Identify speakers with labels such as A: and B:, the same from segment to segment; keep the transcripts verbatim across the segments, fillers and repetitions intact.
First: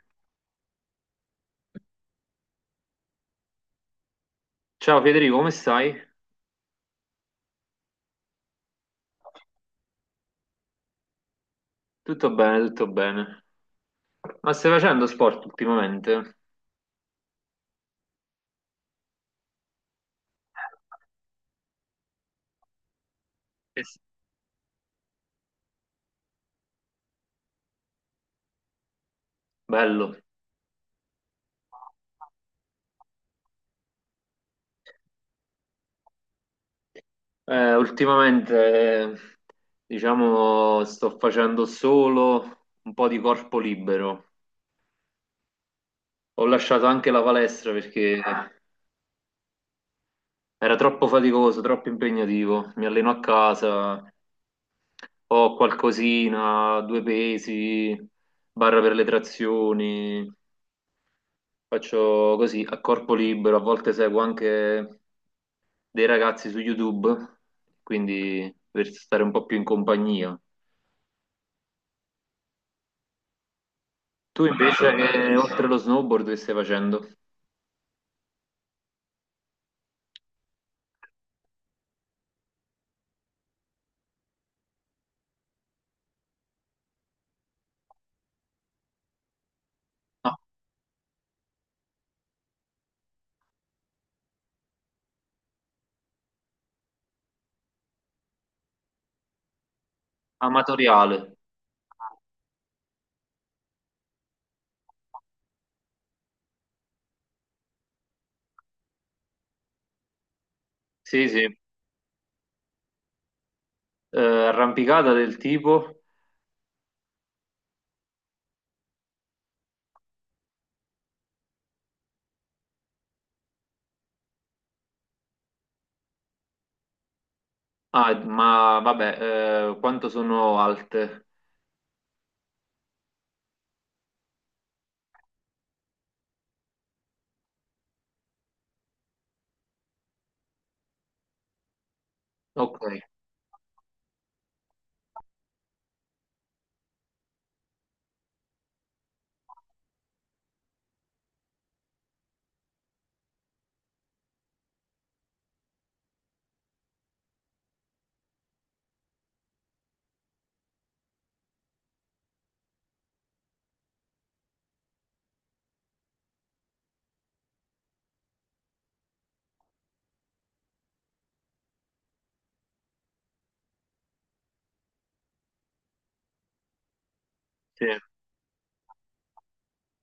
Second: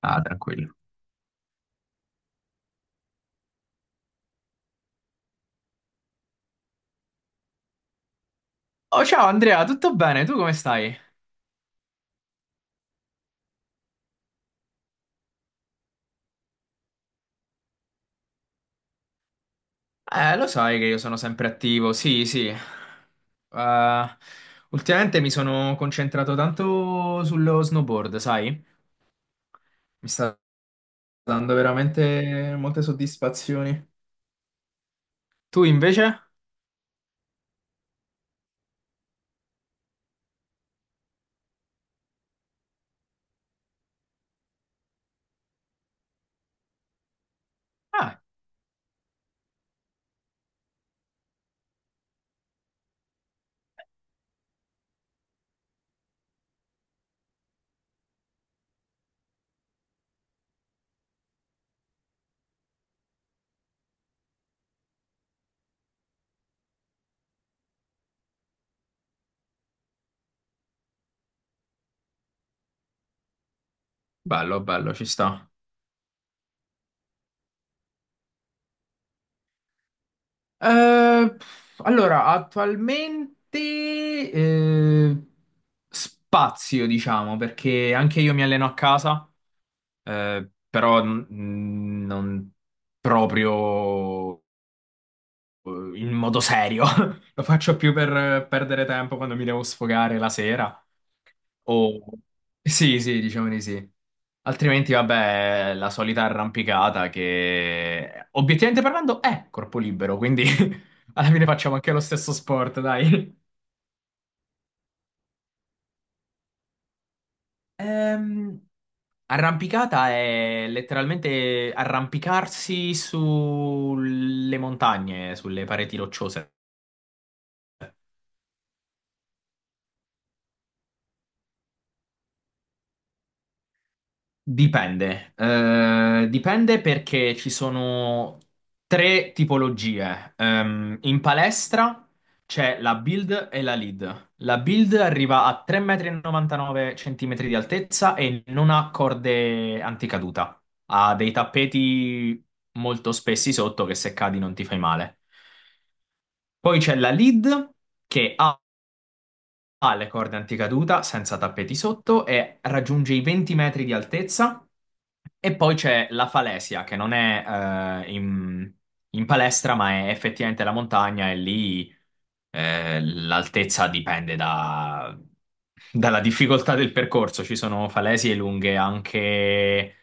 A: Ah, tranquillo.
B: Ciao Federico, come stai?
A: Oh, ciao Andrea, tutto bene? Tu come stai?
B: Tutto bene, tutto bene. Ma stai facendo sport ultimamente?
A: Eh, lo sai che io sono sempre attivo, sì, sì. Eh,
B: Eh sì.
A: ultimamente mi sono concentrato tanto sullo snowboard, sai? Mi
B: Bello.
A: sta dando veramente molte soddisfazioni. Tu invece?
B: Eh, ultimamente, eh, diciamo, sto facendo solo un po' di corpo libero. Ho lasciato anche la palestra perché
A: Ah,
B: era troppo faticoso, troppo impegnativo. Mi alleno a casa, ho qualcosina, due pesi, barra per le trazioni. Faccio così a corpo libero, a volte seguo anche dei ragazzi su YouTube, quindi per stare un po' più in compagnia. Tu
A: bello, bello,
B: invece,
A: ci
B: che
A: sta.
B: oltre allo snowboard che stai facendo?
A: Eh, allora, attualmente eh, spazio, diciamo, perché anche io mi alleno a casa.
B: Ah,
A: Eh, però mm, non proprio eh, in modo serio. Lo faccio più per eh, perdere tempo quando mi devo sfogare la sera.
B: amatoriale.
A: O... Sì, sì, diciamo di sì. Altrimenti, vabbè, la solita arrampicata che, obiettivamente parlando, è corpo libero, quindi
B: Sì,
A: alla fine
B: sì.
A: facciamo anche lo stesso sport, dai.
B: Eh, arrampicata del tipo.
A: Ehm, Arrampicata è letteralmente arrampicarsi sulle montagne, sulle pareti rocciose.
B: Ah, ma vabbè, eh, quanto sono alte?
A: Dipende. Eh, dipende perché ci sono tre tipologie. Ehm, in palestra
B: Ok,
A: c'è la build e la lead. La build arriva a tre virgola novantanove cm di altezza e non ha corde anticaduta. Ha dei tappeti molto spessi sotto che se cadi non ti fai male. Poi c'è la lead che ha ha le corde anticaduta senza tappeti sotto e raggiunge i venti metri di altezza. E poi c'è la falesia che non è eh, in, in palestra, ma è effettivamente la montagna e lì eh, l'altezza dipende da- dalla difficoltà del percorso. Ci
B: sì.
A: sono falesie lunghe anche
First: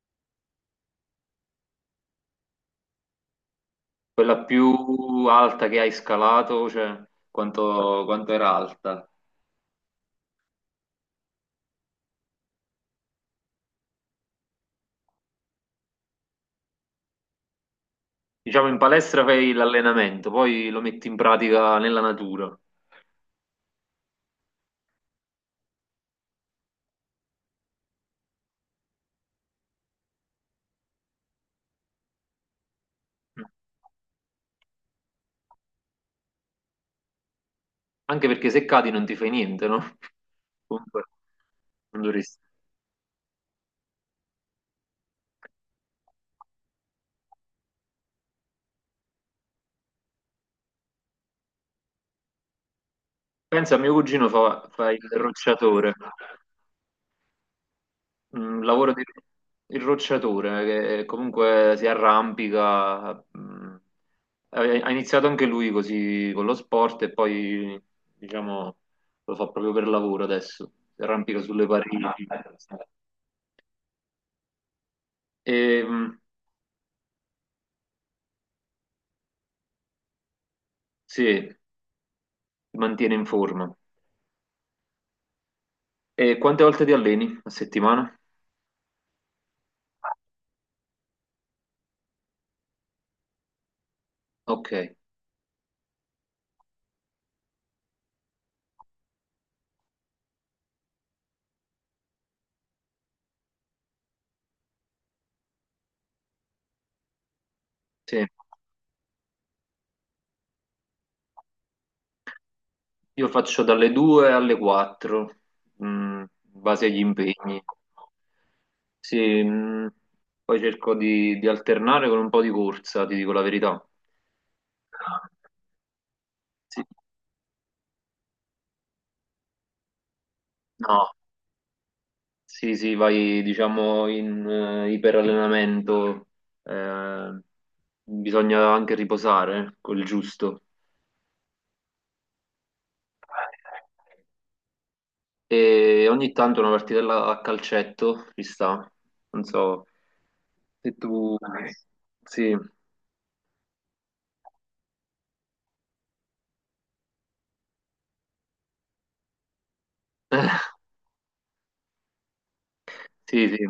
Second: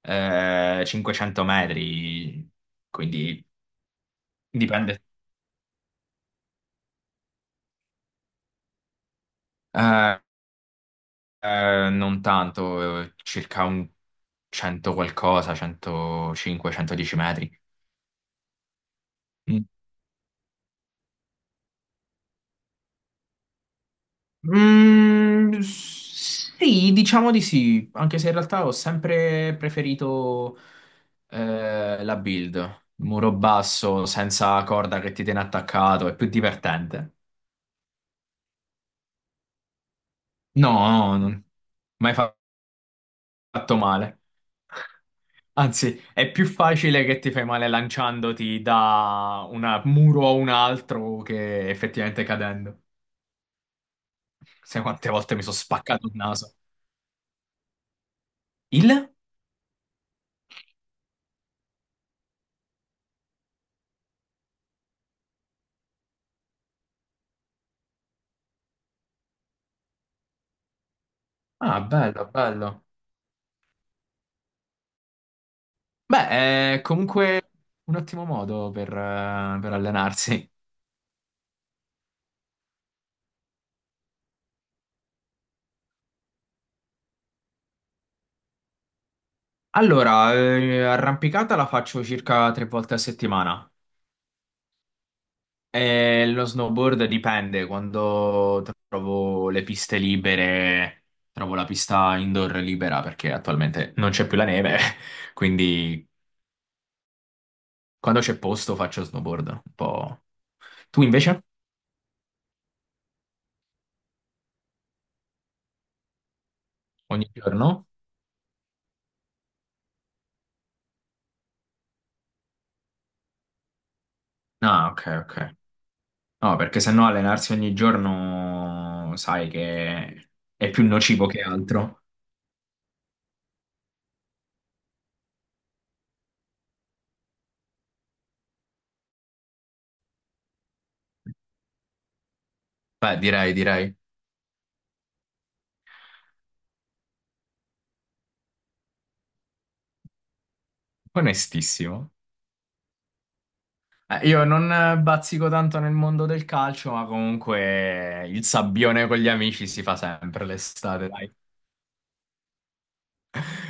A: eh, cinquecento metri, quindi
B: Quella
A: dipende.
B: più alta che hai scalato, cioè quanto, quanto era alta?
A: Eh, Eh, non tanto, eh, circa un cento qualcosa, centocinque, centodieci metri.
B: Diciamo, in palestra fai
A: Mm.
B: l'allenamento, poi lo metti in pratica nella natura.
A: Mm, sì, diciamo di sì, anche se in realtà ho sempre preferito eh, la build, muro basso, senza corda che ti tiene attaccato, è più divertente.
B: Anche perché se cadi non ti fai niente, no?
A: No,
B: Comunque,
A: no, non-
B: non
A: mai fa-
B: dovresti.
A: fatto male. Anzi, è più facile che ti fai male lanciandoti da un muro a un altro che effettivamente cadendo.
B: Pensa, mio cugino fa,
A: Sai
B: fa il
A: quante volte mi sono
B: rocciatore.
A: spaccato il naso.
B: Mm, lavoro di
A: Il?
B: il rocciatore, che comunque si arrampica. Mm. Ha ha iniziato anche lui così con lo sport e poi, diciamo, lo fa proprio per lavoro adesso. Si arrampica sulle
A: Ah,
B: pareti.
A: bello, bello.
B: E, mm,
A: Beh, è comunque un ottimo modo per, eh, per allenarsi.
B: sì, si mantiene in forma. E quante volte ti alleni a settimana?
A: Allora, eh, arrampicata la faccio circa tre volte a settimana.
B: Ok,
A: Eh, lo snowboard dipende, quando trovo le piste libere, trovo la pista indoor libera perché attualmente non c'è più la neve, quindi quando
B: sì.
A: c'è posto faccio snowboard un po'. Tu invece?
B: Io faccio dalle due alle quattro, mh, in base agli
A: Ogni
B: impegni.
A: giorno?
B: Sì, mh, poi cerco di, di alternare con un po' di corsa, ti dico la verità.
A: Ah, ok, ok. No, perché
B: Sì.
A: sennò allenarsi ogni giorno sai che è più
B: No,
A: nocivo che altro.
B: sì, sì, vai diciamo in eh, iperallenamento, eh, bisogna anche riposare, quel giusto.
A: Beh, direi, direi.
B: E ogni tanto una partitella a calcetto ci sta. Non so se tu...
A: Onestissimo.
B: Sì,
A: Eh, Io non eh, bazzico tanto nel mondo del calcio, ma comunque il sabbione con gli amici si fa sempre l'estate, dai.
B: sì, sì.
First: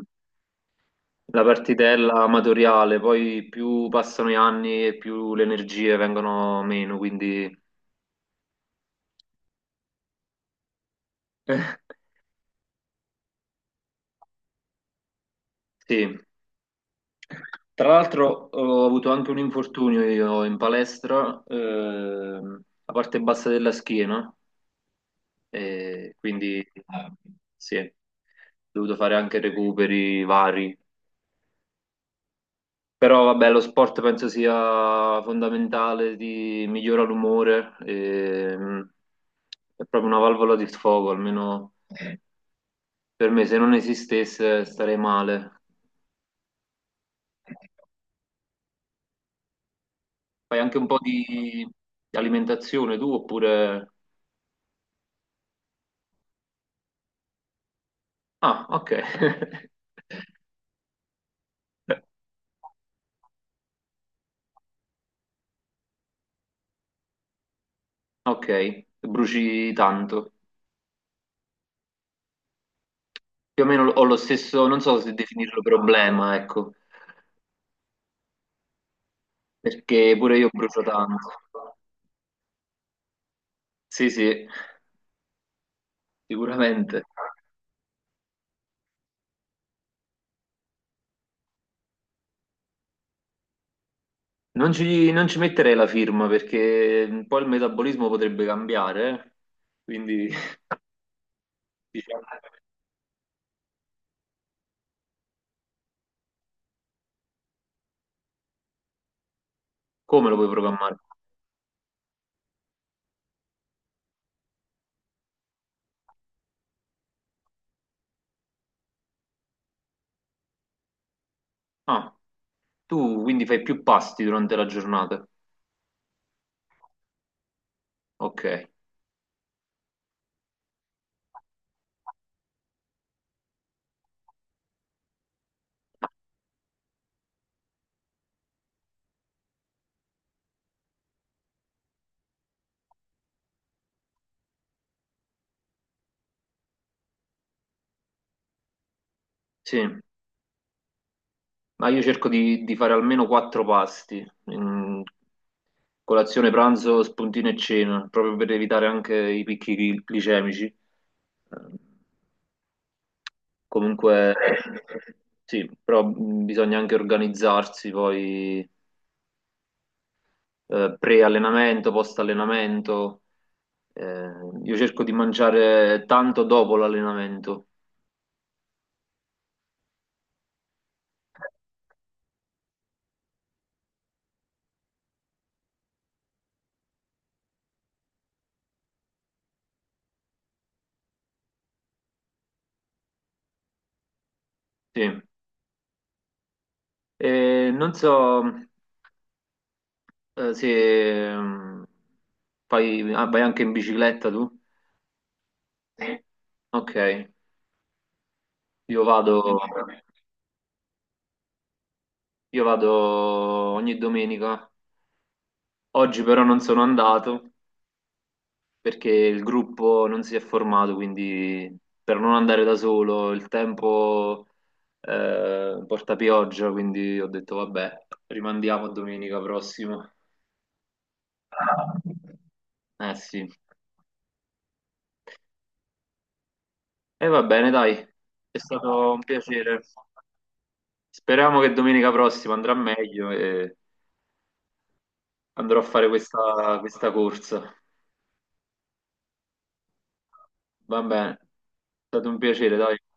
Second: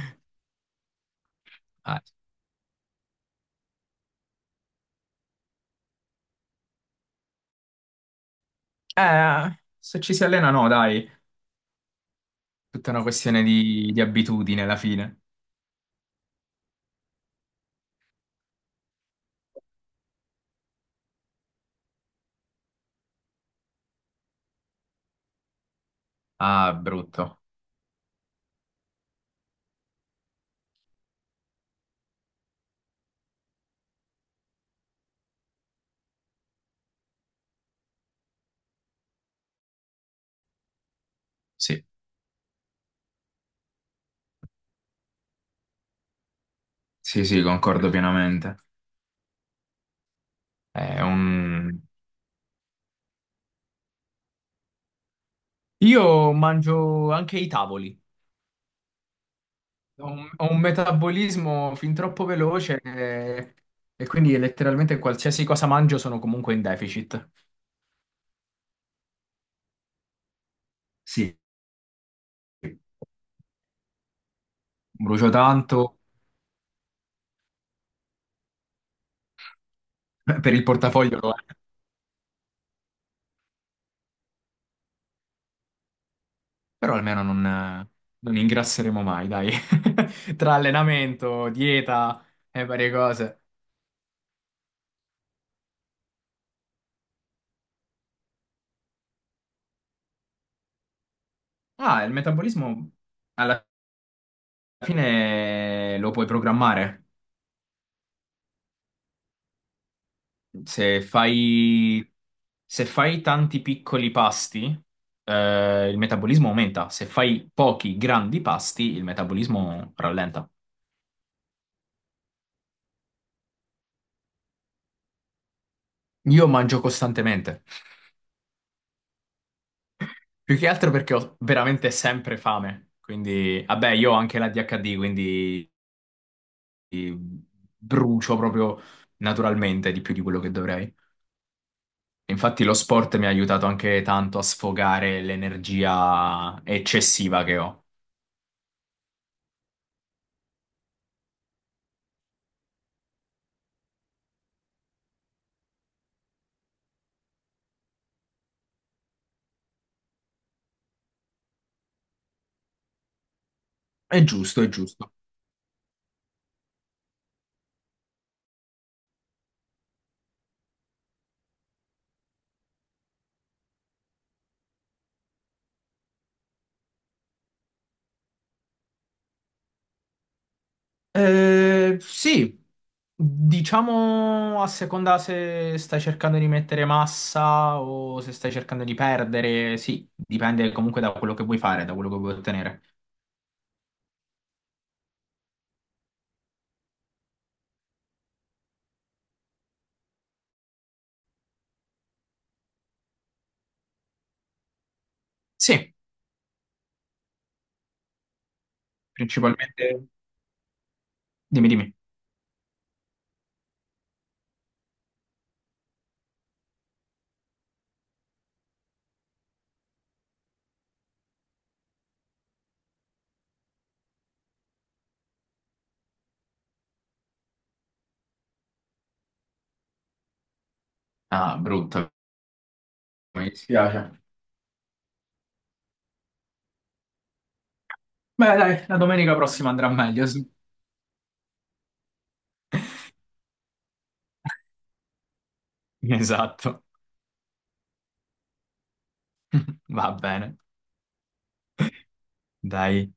B: La
A: Ah.
B: partitella amatoriale, poi più passano gli anni e più le energie vengono meno, quindi...
A: Eh, se ci si allena, no, dai.
B: Eh,
A: Tutta una questione di, di abitudine alla fine.
B: sì. Tra l'altro ho avuto anche un infortunio io in palestra, ehm, la parte bassa della schiena, e quindi...
A: Ah,
B: eh,
A: brutto.
B: Sì, ho dovuto fare anche recuperi vari. Però vabbè, lo sport penso sia fondamentale, ti migliora l'umore, e, mm, è proprio una valvola di sfogo, almeno
A: Sì,
B: per me, se non esistesse starei male.
A: sì, sì, concordo pienamente.
B: Fai anche un po'
A: È
B: di
A: un-
B: di alimentazione tu oppure...
A: Io mangio anche i tavoli.
B: Ah, ok.
A: Ho un, ho un metabolismo fin troppo veloce, eh, e quindi letteralmente qualsiasi cosa mangio sono comunque in deficit.
B: Ok, bruci tanto.
A: Sì,
B: Più o meno ho lo stesso, non so se
A: brucio
B: definirlo
A: tanto.
B: problema, ecco, perché pure io
A: Per il
B: brucio
A: portafoglio
B: tanto.
A: lo è,
B: Sì, sì,
A: però
B: sicuramente.
A: almeno non, non ingrasseremo mai, dai. Tra allenamento, dieta e varie cose.
B: Non ci, non ci metterei la firma perché un po' il metabolismo potrebbe cambiare, eh. Quindi
A: Ah, il
B: diciamo,
A: metabolismo alla fine lo puoi programmare.
B: come lo puoi programmare?
A: Se fai, se fai tanti piccoli pasti, eh, il metabolismo aumenta. Se fai pochi grandi pasti, il metabolismo rallenta.
B: Ah, tu quindi fai più pasti durante la giornata.
A: Io mangio costantemente.
B: Ok,
A: Più che altro perché ho veramente sempre fame, quindi vabbè, io ho anche la d h d quindi eh, brucio proprio naturalmente di più di quello che dovrei. Infatti lo sport mi ha aiutato anche tanto a sfogare l'energia eccessiva che ho.
B: sì, ma io cerco di, di fare almeno quattro pasti, mm, colazione, pranzo, spuntino e cena, proprio per evitare anche i picchi gli- glicemici. Eh, Comunque,
A: È giusto, è giusto.
B: sì, però mm, bisogna anche organizzarsi poi eh, pre-allenamento, post-allenamento. Eh, io cerco di mangiare tanto dopo l'allenamento.
A: Eh, sì, diciamo a seconda se stai cercando di mettere massa o se stai cercando di perdere, sì, dipende comunque da quello che vuoi fare, da quello che vuoi ottenere.
B: Sì. E non so, eh, se mm, fai- ah, vai anche in bicicletta tu?
A: Sì.
B: Sì. Ok, io vado,
A: Principalmente, dimmi, dimmi.
B: io vado ogni domenica. Oggi però non sono andato perché il gruppo non si è formato, quindi per non andare da solo, il tempo eh, porta pioggia, quindi ho detto vabbè, rimandiamo a domenica prossima.
A: Ah, brutto,
B: Eh sì.
A: mi dispiace.
B: E va bene, dai,
A: Beh,
B: è
A: dai, la
B: stato un
A: domenica prossima
B: piacere.
A: andrà meglio, sì.
B: Speriamo che domenica prossima andrà meglio e andrò a fare questa,
A: Esatto.
B: questa corsa.
A: Va bene.
B: Va bene, è stato un piacere, dai.
A: Dai,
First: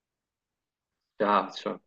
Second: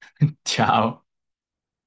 A: ciao.
B: Ciao, ciao.